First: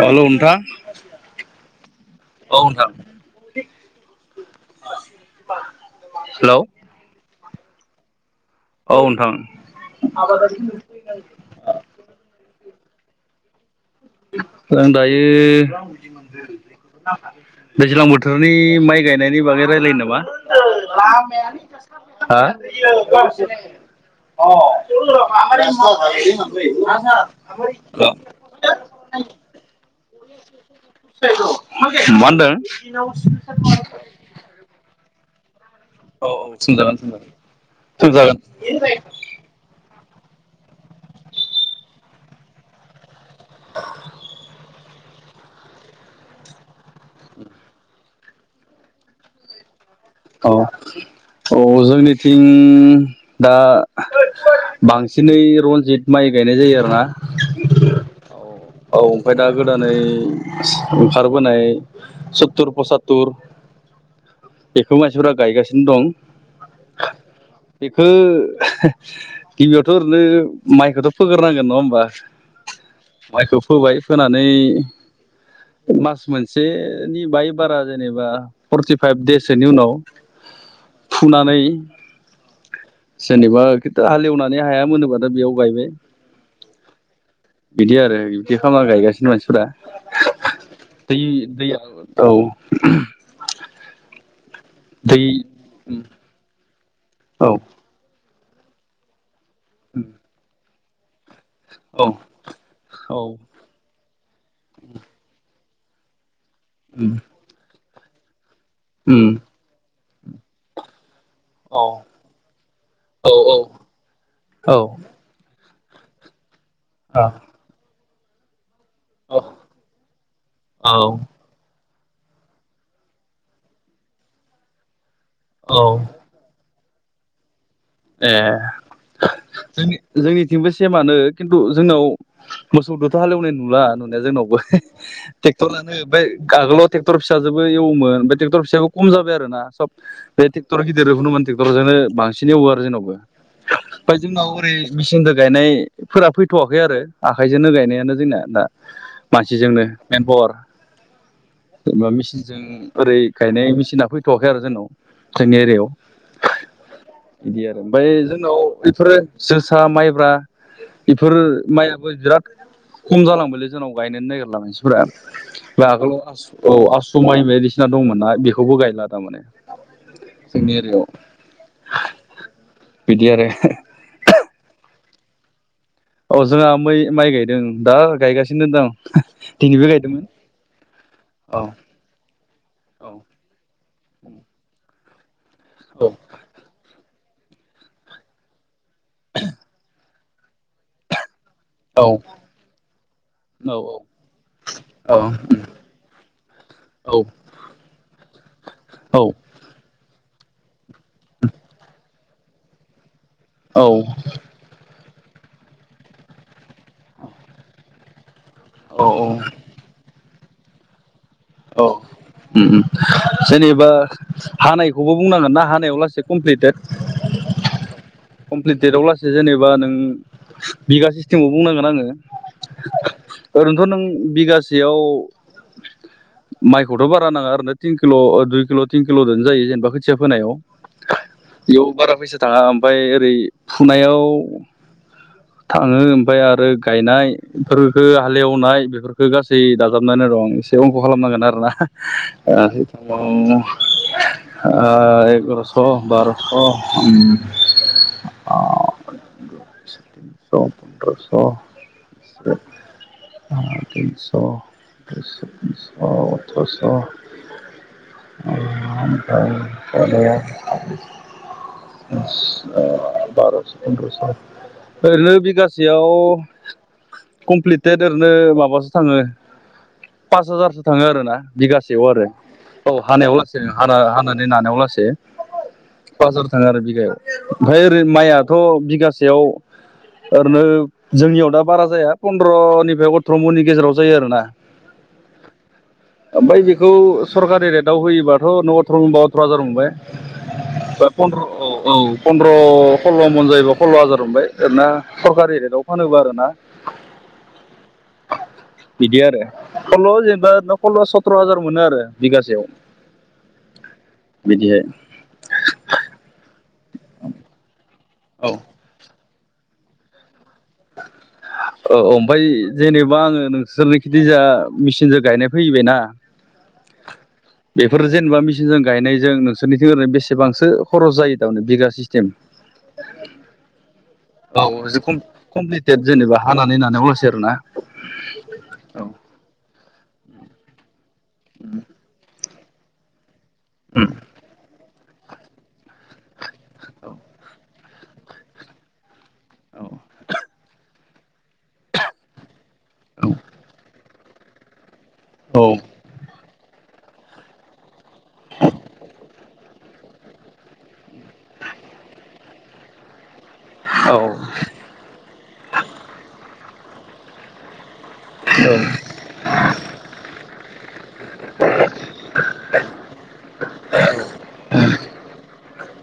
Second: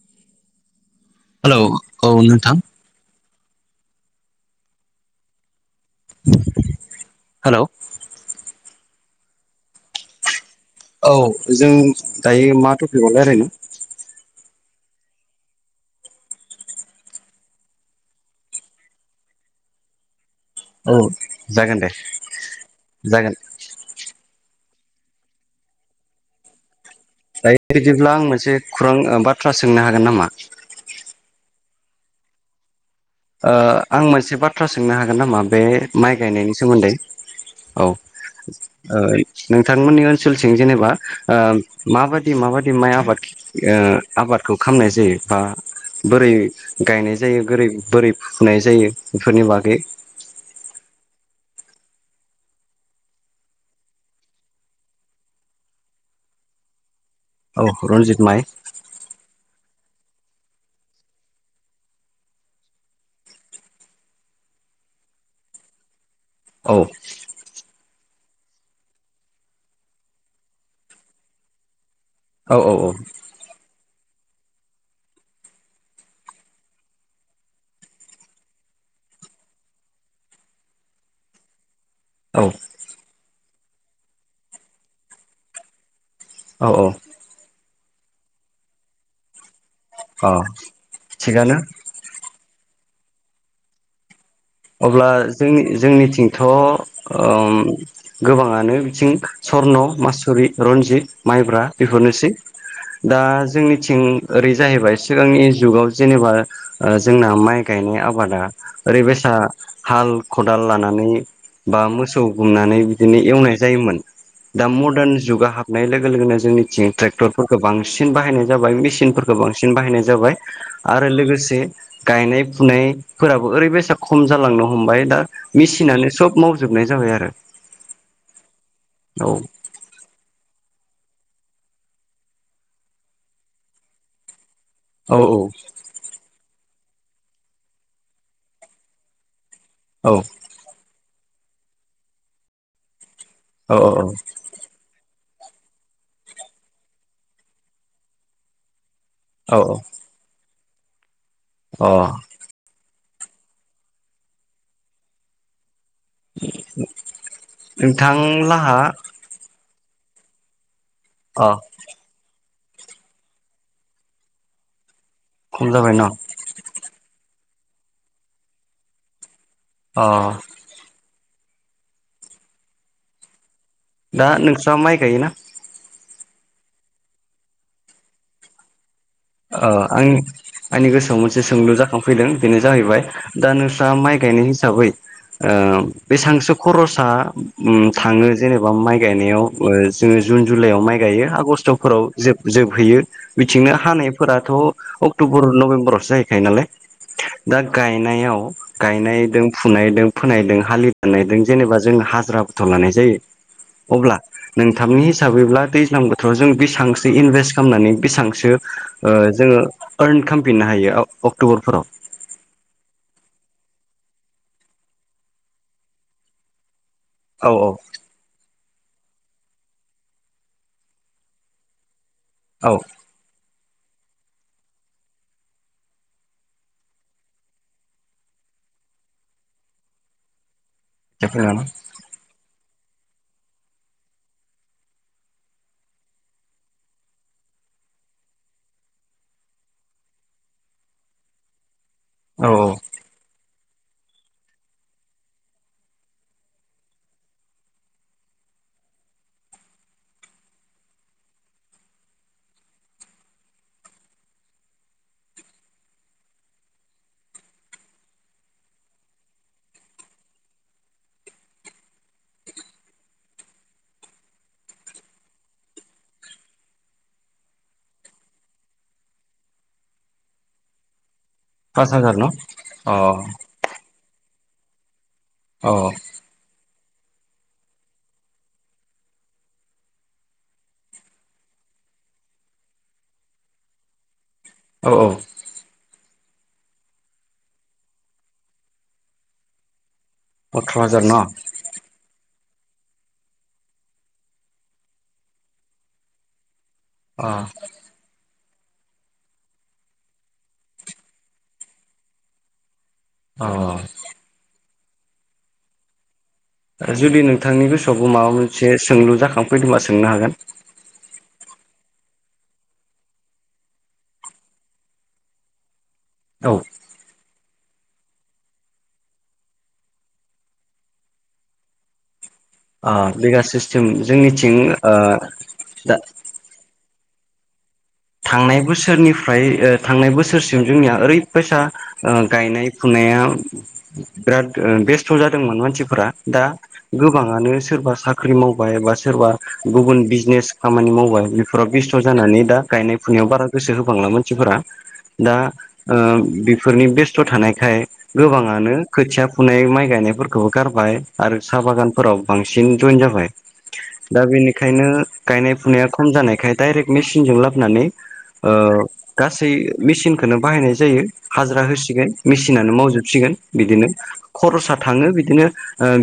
हेल' नोंथां! हेल' औ नोंथां। हेलौ? हेलौ? औ नोंथां। औ जों दायो मा टपिकआव लायरायनो? जों दायो दैज्लां बोथोरनि माइ गायनायनि बागै रायलायनो नामा? [inaudible] औ जागोन दे जागोन हो? [inaudible] [inaudible] दायो बिदिब्ला आं मोनसे खौरां बाथ्रा सोंनो हागोन नामा? मा होनदों? औ ओ आं मोनसे बाथ्रा सोंनो हागोन नामा बे माइ गायनायनि सोमोन्दै। सोंजागोन सोंजागोन औ सोंजागोन ओ नोंथांमोननि ओन सोलथिं जेनेबा माबायदि माबायदि माइ आबाद आबादखौ खालामनाय जायो बा बोरै गायनाय जायो, बोरै बोरै फुुनाय जायो बेफोरनि बागै? औ औ जोंनिथिं दा बांसिनै रन्जित माइ गायनाय जायो आरोना। औ रनजित माइ। औ ओमफ्राय दा गोदानै ओंखारबोनाय सत्तुर पसातुर बेखौ मानसिफोरा गायगासिनो दं। औ बेखौ गिबियावथ' ओरैनो माइखौथ' फोग्रोनांगोन नङा होमबा? औ औ औ माइखौ फोबाय, फोनानै मास मोनसेनि बाय बारा जेनेबा फर्टिफाइभ देइस सोनि उनाव फुनानै औ। जेनेबा खिन्थु हालेवनानै हाया मोनोबाथाय बेयाव गायबाय। औ औ। बिदि आरो बिदि खालामना गायगासिनो मानसिफोरा। अ दै थिगानो दैया औ अब्ला दै जोंनि जोंनिथिंथ' ओ औ गोबाङानो बिथिं सर्न, मासुरि, रनजित माइब्रा औ बेफोरनोसै। दा औ जोंनिथिं ओरै जाहैबाय सिगांनि जुगाव जेनेबा ओ उम जोंना माइ गायनाय आबादा ओरै उम बायसा हाल खदाल लानानै औ बा मोसौ गुमनानै बिदिनो औ एवनाय जायोमोन। दा औ मडार्न जुगा हाबनाय लोगो लोगोनो जोंनिथिं ट्रेक्टरफोरखौ बांसिन बाहायनाय जाबाय मेसिनफोरखौ बांसिन बाहायनाय जाबाय आरो लोगोसे गायनाय फुनायफोराबो ओरैबायसा खम जालांनो हमबाय दा औ मेसिनानो सब माव जोबनाय जाबाय आरो। ए औ जोंनि-जोंनिथिंबो सेमानो खिन्थु जोंनाव मोसौदोथ' हालेवनाय नुला नुनाया जोंनावबो। औ टेक्टर लानो ओमफ्राय आगोलट टेक्टर फिसाजोबो एवोमोन बे टेक्टर फिसाखौ खम जाबाय आरोना सब औ बे टेक्टर गिदिरखौनोमोन टेक्टरजोंनो बांसिन एवो आरो जोंनावबो। औ ओमफाय जोंनाव ओरै मेसिनदो गायनायफोरा फैथ'वाखै आरो आखाइजोनो गायनायानो जोंना दा। औ मानसिजोंनो मेनफावार। औ जेनेबा अ मेचिनजों ओरै गायनाय मेसिना फैथ'वाखै आरो जोंनाव जोंनि एरियायाव। [inaudible] बिदि आरो नोंथां ओमफ्राय जोंनाव लाहा बेफोरो जोसा, माइब्रा बेफोर अ माइआबो बिराद खम जालांबायलै जोंनाव गायनोनो नागिरला मानसि फोरा। खम जाबाय न' आगोलाव औ आसु माइ बायदिसिना दंमोन ना बेखौबो गायला तारमाने। अ जोंनि एरियायाव। बिदि आरो। दा नोंस्रा माइ गायोना? औ जोंहा मै माइ गायदों दा गायगासिनो दं। ओ दिनैबो आं गायदोंमोन आंनि गोसोआव मोनसे औ सोंलु जाखांफैदों बेनो जाहैबाय औ दा नोंस्रा माइ बेनि हिसाबै ओ बेसांसो खरस सा थाङो जेनेबा माइ गायनायाव, जोङो जुन जुलाइआव माइ गायो आगष्ट टफोराव औ जोब-जोबहैयो। बिथिंनो हानाय फोराथ' औ अक्ट'बर, नभेम्बरावसो जाहैखायो नालाय। दा गायनायाव गायनायदों फुनायदों फोनायदों हालि दाननायदों जेनेबा जों हाजिराबोथ' लानाय जायो। अब्ला नोंथांनि हि साबैब्ला दैज्लां बोथोराव जों बेसेबांसो इनभेस्ट खालामनानै बेसेबांसो औ ओ जोङो आरन खालामफिननो हायो? औ अक्ट'बरफोराव उम उम। जेनेबा हानायखौबो बुंनांगोन ना हानायाव लासै कमप्लिटेड। औ औ। कमप्लिटेट अब्लासो जेनेबा नों बिगा सिस्टेमाव बुंनांगोन आङो। औ। ओरैनोथ' नों बिगासेयाव माइखौथ' बारा नाङा आरैनो किनल' दुइ किल' टिन किल' दोनो जायो जेनेबा खोथिया फोनायाव। बेयाव बारा फैसा थाङा ओमफाय ओरै फुनायाव थाङो ओमफ्राय आरो गायनायफोरखो हालेवनाय बेफोरखो गासै दाजाबनानै दं एसे अंख खालामनांगोन आरोना। औ एगार'स' बार'स' तिनस' फन्द्रस' [inaudible] सथ'स'। [inaudible] बार'स' पन्द्रस' ओरैनो बिगासेयाव कमप्लिटेत ओरैनो माबासो थाङो पास हाजारसो थाङो आरोना पास बिगासेयाव हाजार आरो न' औ अ हानायाव लासे हाना-हानानै नानायाव लासे। पास हाजार थाङो आरो बिगायाव। ओमफ्राय ओरै माइआथ' बिगासेयाव ओरैनो जोंनियाव दा बारा जाया पन्द्रनिफ्राय अथर' मननि गेजेराव जायो आरोना। औ औ। ओमफाय बेखौ सरकारि रेटआव होयोबाथ' [unintelligible] बे अथ्र' हाजार न' फन्द्र औ औ पन्द्र' सल्ल' मन जायोबा सल्ल' हाजार मोनबाय आरोना सरकारि रेटआव फानोब्ला आरोना अ बिदि आरो सल्ल' जेनेबा सल्ल सथर' हाजार मोनो आरो बिगासेयाव अ जे [unintelligible] जुदि नोंथांनि गोसोआवबो माबा मोनसे औ सोंलु जाखांफैदोंबा सोंनो हागोन? [inaudible] ओऔ ओमफाय जेनेबा आङो नोंसोरनिखै जाय मेचिनजों गायनाय फैबायना? औ ओ बेफोर जेनेबा मिचिनजों गायनायजों नोंसोरनिथिं ओरैनो बेसेबांसो खरस जायो थारमाने बिगा सिस्टेम? बिगा सिस्टेम जोंनिथिं औ ओ जिकुम दा खम्फिटेत जेनेबा हानानै होननानै अल थांनाय बोसोरनिफ्राय ओ थांनाय बोसोरसिम जोंनिया ओरैबायैसा ओ गायनाय फुनाया बिराद ओ बेस्थ' जादोंमोन मानसिफोरा दा गोबाङानो सोरबा साख्रि मावबाय बा सोरबा गुबुन बिजनेस खामानि मावबाय बेफोराव बेस्थ' जानानै दा गायनाय फुनायाव बारा गोसो होबांला मानसिफोरा। दा औ बेफोरनि बेस्थ' थानायखाय गोबाङानो खोथिया फुनाय माइ गायनायफोरखौबो गारबाय आरो साहा बागानफोराव बांसिन जइेन जाबाय। औ औ दा बेनिखायनो गायनाय फुनाया खम जानायखाय डायरेक्ट मेसिनजों लाबोनानै ओ गासै मेसिनखौनो बाहायनाय जायो हाजिरा होसिगोन मेसिनानो मावजो सिगोन बिदिनो खरसा थाङो बिदिनो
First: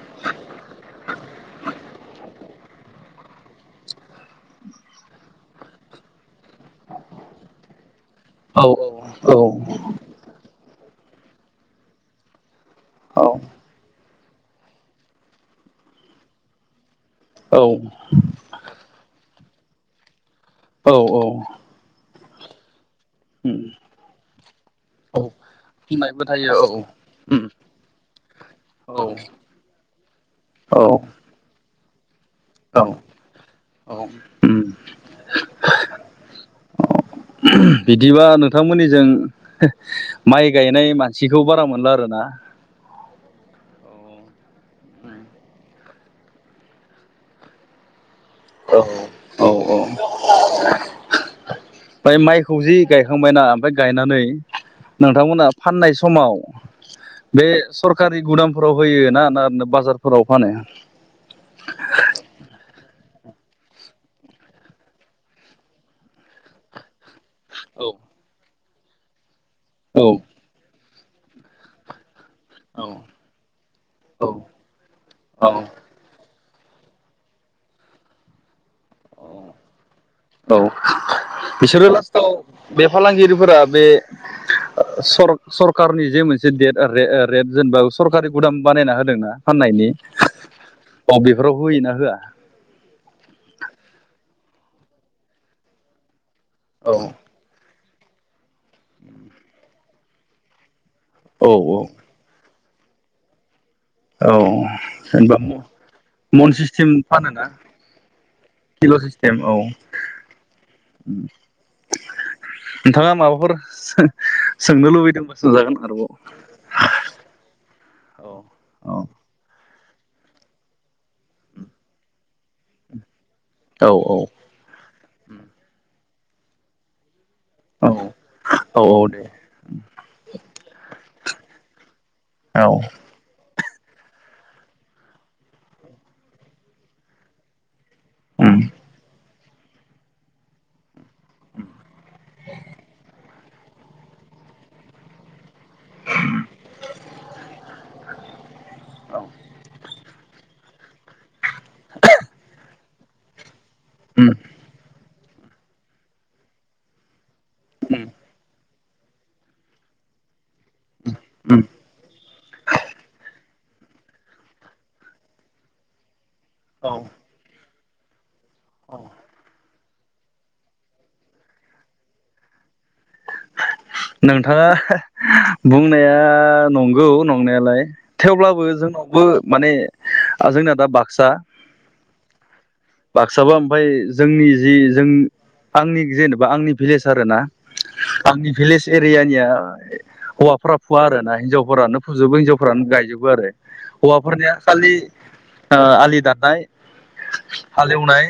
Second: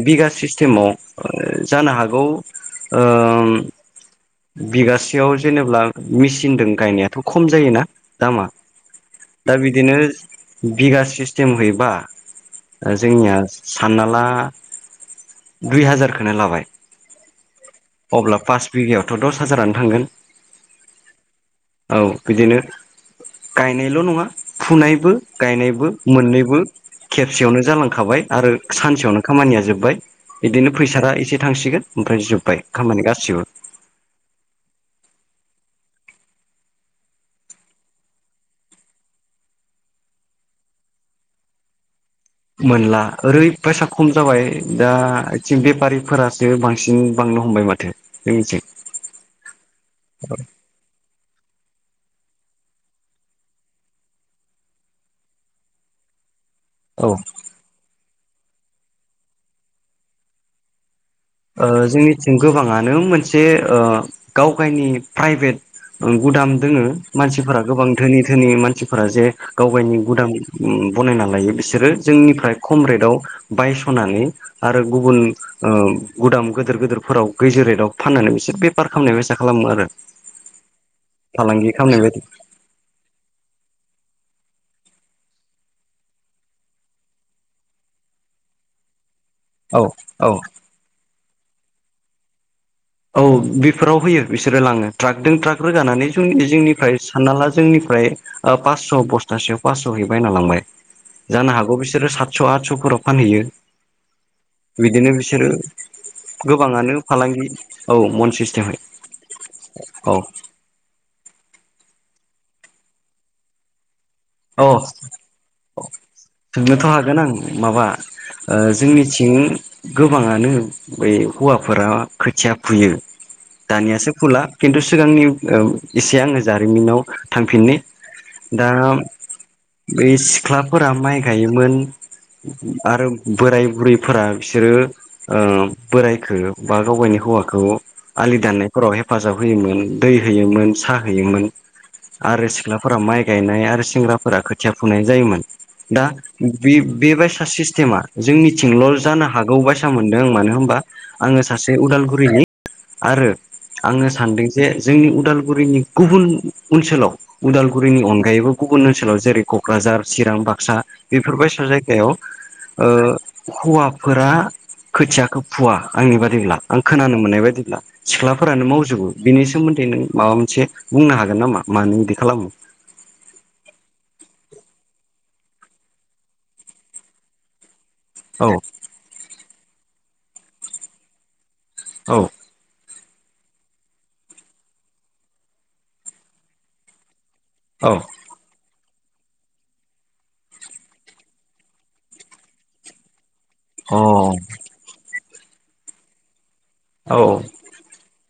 बिगा सिसथेमाव जा हागौ ओ बिगासेयाव जेनेब्ला मिसिनजों गायनायाथ' खम जायोना दामा? औ दा बिदिनो बिगा सिस्टेम हैबा जोंनिया सानना ला दुइ हाजारखौ लाबाय औ अब्ला पास बिगायावथ' दस हाजारानो थांगोन औ औ बिदिनो गायनायल' नङा फुनायबो औ गायनाय बो बुंनायबो थायो मोननैबो औ खेबसेयावनो जालांखाबाय आरो औ सानसेयावनो खामानिया जोब्बाय। बिदिनो औ फैसारा एसे थांसिगोन ओमफ्राय जोब्बाय औ खामानि गासिबो। औ बिदिबा नोंथांमोननिजों माइ गायनाय मानसिखौ बारा मोनला आरोना? मोनला ओरैबायसा खम जाबाय दा आथिं बेफारिफोरासो बांसिन बांनो हमबाय माथो जोंनिथिं औ औ औ ओमफ्राय माइखौ जि गायखांबायना ओमफ्राय गायनानै नोंथांमोना फाननाय समाव औ बे सरखारि गुदामफोराव होयो ना - ना बाजारफोराव फानो जोंनिथिं गोबाङा नों मोनसे गाव गायनि प्राइभेट गुदाम दोङो मानसिफोरा गोबां औ धोनि धोनि मानसिफोरा जे गाव गनि औ गुदाम बनायना लायो बिसोरो जोंनिफ्राय खम रेटआव औ बायस'नानै आरो गुबुन औ ओ गुदाम गोदोर गोदोरफोराव गैजौ रेटआव फाननानै बिसोर बेफार खामनाय बायसा खालामो आरो। औ फालांगि बिसोरो खालामनाय बायदि लास्टआव बे फालांगिरिफोरा बे सर सरकानि जे मोनसेे रेट जेनेबा सरकारि गुदाम बानायना होदोंना औ फाननायनि औ अ बेफोराव होयोना होआ? औ बेफोराव होयो बिसोरो लाङो ट्राकदों ट्राक रोगानानै जोंनिफ्राय औ सानना ला जोंनिफ्राय पासस' बस्थासेयाव पासस' हैबाय होनना लांबाय जानो हागौ औ औ बिसोरो सातस' आदस'फोराव फानहैयो। औ बिदिनो जेनेबा बिसोरो मन सिस्टेम गोबाङानो फानोना। फालांगि औ मन सिस्टेमै किल' सिस्टेम औ औ नोंथाङा माबाफोर सों औ सोंनोथ' हागोन आं माबा औ ओ औ जोंनिथिं गोबाङानो बै हौवाफोरा खोथिया फुयो। दानियासो औ फुला खिन्थु सिगांनि एसे आङो जारिमिनाव थांफिननि औ दा औ दे बै सिख्लाफोरा माइ गायोमोन औ आरो बोराय बुरैफोरा बिसोरो ओ बोरायखो बा गाव गावनि हौवाखौ आलि उम दाननायफोराव हेफाजाब होयोमोन दै होयोमोन सा हैयोमोन आरो सिख्लाफोरा माइ गायनाय आरो सेंग्राफोरा खोथिया फुनाय जायोमोन। दा बे बायसा सिस्टेमा जोंनिथिंल' जानो हागौ बायसा मोनदों आं मानो होनबा आङो सासे उदालगुरिनि आरो आङो उम सानदों जे जोंनि उदालगुरिनि गुबुन ओनसोलाव उदालगुरिनि उम अनगायैबो गुबुन ओनसोलाव जेरै क'क्राझार चिरां बाक्सा उम बेफोरबायसा जायगायाव ओ हौवाफोरा खोथियाखो फुवा आंनि बादिब्ला आं औ खोनानो मोननाय बादिब्ला सिख्ला फोरानो मावजोबो औ बिनि सोमोन्दै नों माबा मोनसे बुंनो हागोन नामा मानो इदि खालामो। नोंथाङा बुंनाया नंगौ नंनायालाय औ थेवब्लाबो जोंनावबो माने जोंना दा बाक्सा औ बाक्साबा ओमफाय जोंनि जि जों आंनि जेनेबा आंनि भिलेज आरो ना आंनि भिलेज एरियानिया हौवाफोरा फुवा आरो ना हिनजावफोरानो फुजोबो हिनजावफोरानो गायजोबो आरो। औ अ हौवाफोरनिया खालि आलि दाननाय औ हालेवनाय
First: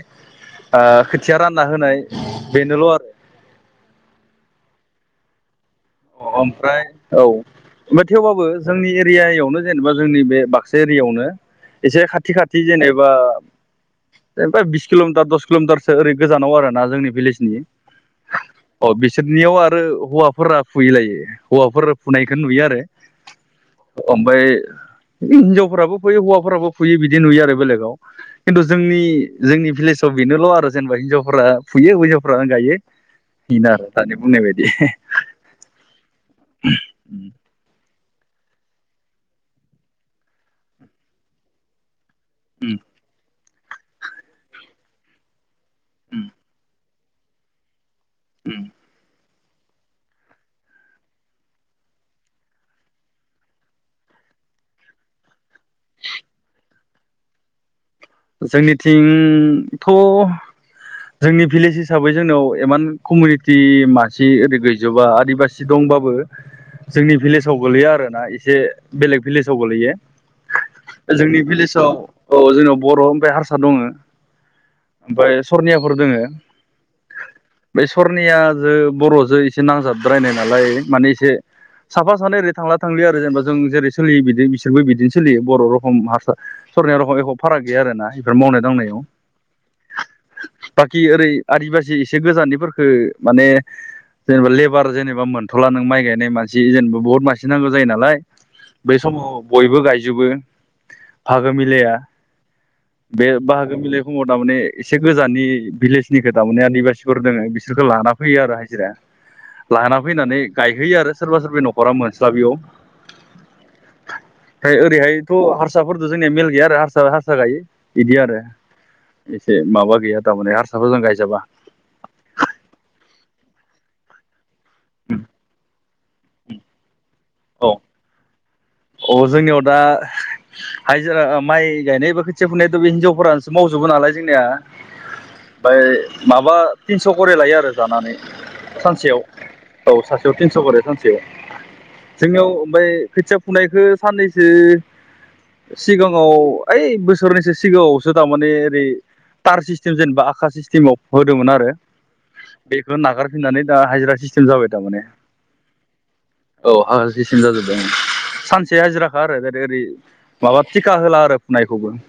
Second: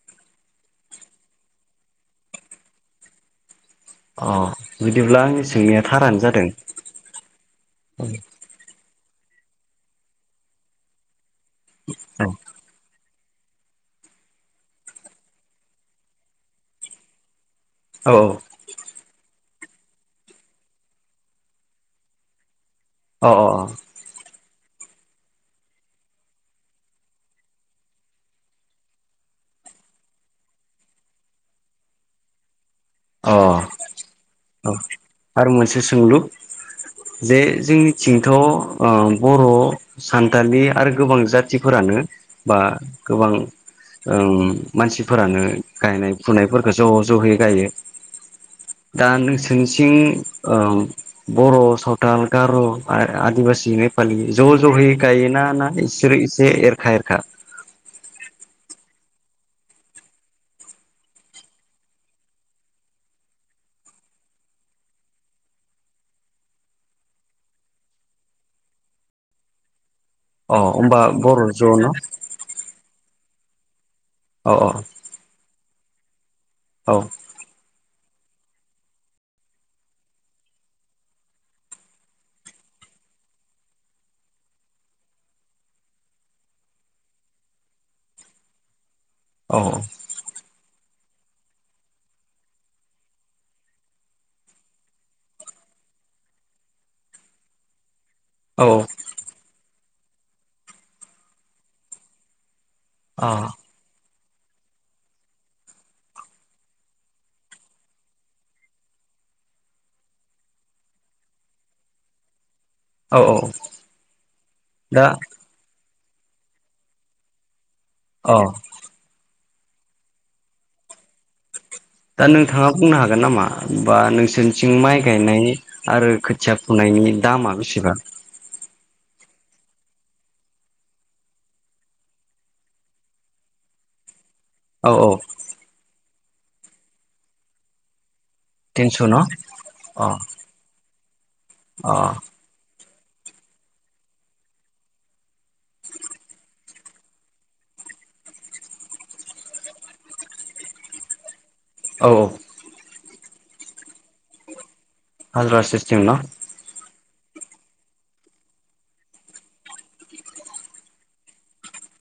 ओ खोथिया रानना होनाय बेनोल' आरो। अ' बिदिब्ला आंनि सोंनाया थारानो जादों ओमफ्राय औ ओफाय थेवबाबो जोंनि एरियायावनो जेनेबा जोंनि बे बाक्सा एरियायावनो एसे खाथि खाथि जेने बा जेनेबा बिस किल'मिटार दस किल'मिटारसो ओरै गोजानाव आरो ना जोंनि भिलेजनि औ अ बिसोरनियाव आरो हौवाफोरा फुयैलायो हौवाफोरा फुनायखौ नुयो आरो औ अ ओमफाइ हिनजावफोराबो फुयो हौवाफोराबो फैयो बिदि नुयो आरो बेलेगाव खिन्थु जोंनि जोंनि भिलेजाव बेनोल' आरोे जेनबा हिनजावफ्रा फुयो हिनजावफ्रानो गायो। अ इदिनो आरो दानि बुंनाय बायदि। अ आरो मोनसे सोंलु उम बे जोंनि थिंथ' ओ बर' सानथालि आरो गोबां जाथिफोरानो बा उम गोबां ओ मानसिफोरानो गायनाय फुनायफोरखो ज' ज' जहै गायो उम दा नोंसोर निथिं ओ‌ बर सावथाल गार‌ आदिबासि नेपालि ज ज जहोयै गायोना ना इसोरो एसे एरखा एरखा जोंनिथिंथ' जोंनि भिलेज हिसाबै जोंनाव एमान कमिउनिटि मासि ओरै गैजोबा आदिबासि दं। बाबो जोंनि भिलेजाव गोलैया आरो ना एसे बेलेग भिलेजाव गोलैयो। अ होमबा जोंनि बर' ज' भिलेजाव न' औ जेनबा अ' ओमफ्राय हारसा दङो औ औ ओमफ्राय सनियाफोर दोङो। औ बे सरनिया जो बरजो एसे नांजाबद्रायनाय नालाय माने एसे साफा सानै ओरै थांला थांलि आरो जेनेबा जों जेरै सोलियो बिदि बिसोरबो बिदिनो सोलियो बर रखम हारसा सरनिया रखम एख फाराग गैया आरोना बेफोर मावनाय दांनायाव औ बाकि ओरै आदिबासि एसे गोजाननिफोरफोरखो माने जेनेबा लेबार जेनेबा मोनथला नों माइ गायनाय मानसि जेनेबा बुहुत मानसि नांगौ जायो नालाय बे औ समाव बयबो गायजोबो आगो मिलाया बे बाहागो मिलाय समाव तामाने एसे गोजाननि भिलेजनिखौ तामाने आदिबासिफोर दोङो बिसोरखौ लाना फैयो आरो हाजिरा लाना फैनानै गायहैयो आरो सोरबा सोरब नखरा मोनस्लाबैयाव औ औ फ्राय दा ओरैहायथ हारसाफोरदो जोंनिया मेल गैया आरो हारसा हारसा सा गायो बिदि आरो औ एसे माबा गैया थारमाने हारसाफोर जों गायजाबा दा नोंथाङा बुंनो हागोन नामा बा नोंसोरनिथिं माइ गायनायनि। आरो खोथिया फुनायनि दामा बेसेबां? अ जोंनियाव दा हायजिरा ओ माइ गायनाय बा खोथिया फुनाय खो‌ बे हिनजावफोरानोसो मावजोबो नालाय। जोंनिया औ औ ओमफाय माबा थिनस करे लायो आरो जानानै तिनस' सानसेयाव न' औ अ सासेयाव तिनस करे सानसेयाव अ जोंनियाव ओमफ्राय खोथिया फुनायखो साननैसो सिगाङाव ओइ बोसोरनैसो सिगाङावसो तामाने ओरै टार सिस्टेम जेनेबा आखा सिस्टेमाव हो होदोमोन आरो औ बेखौ नागारफिननानै दा हाइाजिरा सिस्टेम जाबाय तामाने हाजिरा सिसतेम ना। मिसिन जाजोबदों आ सान एसे हाजिराखा आरो ओरै माबा टिका होला आरो फुनायखौबो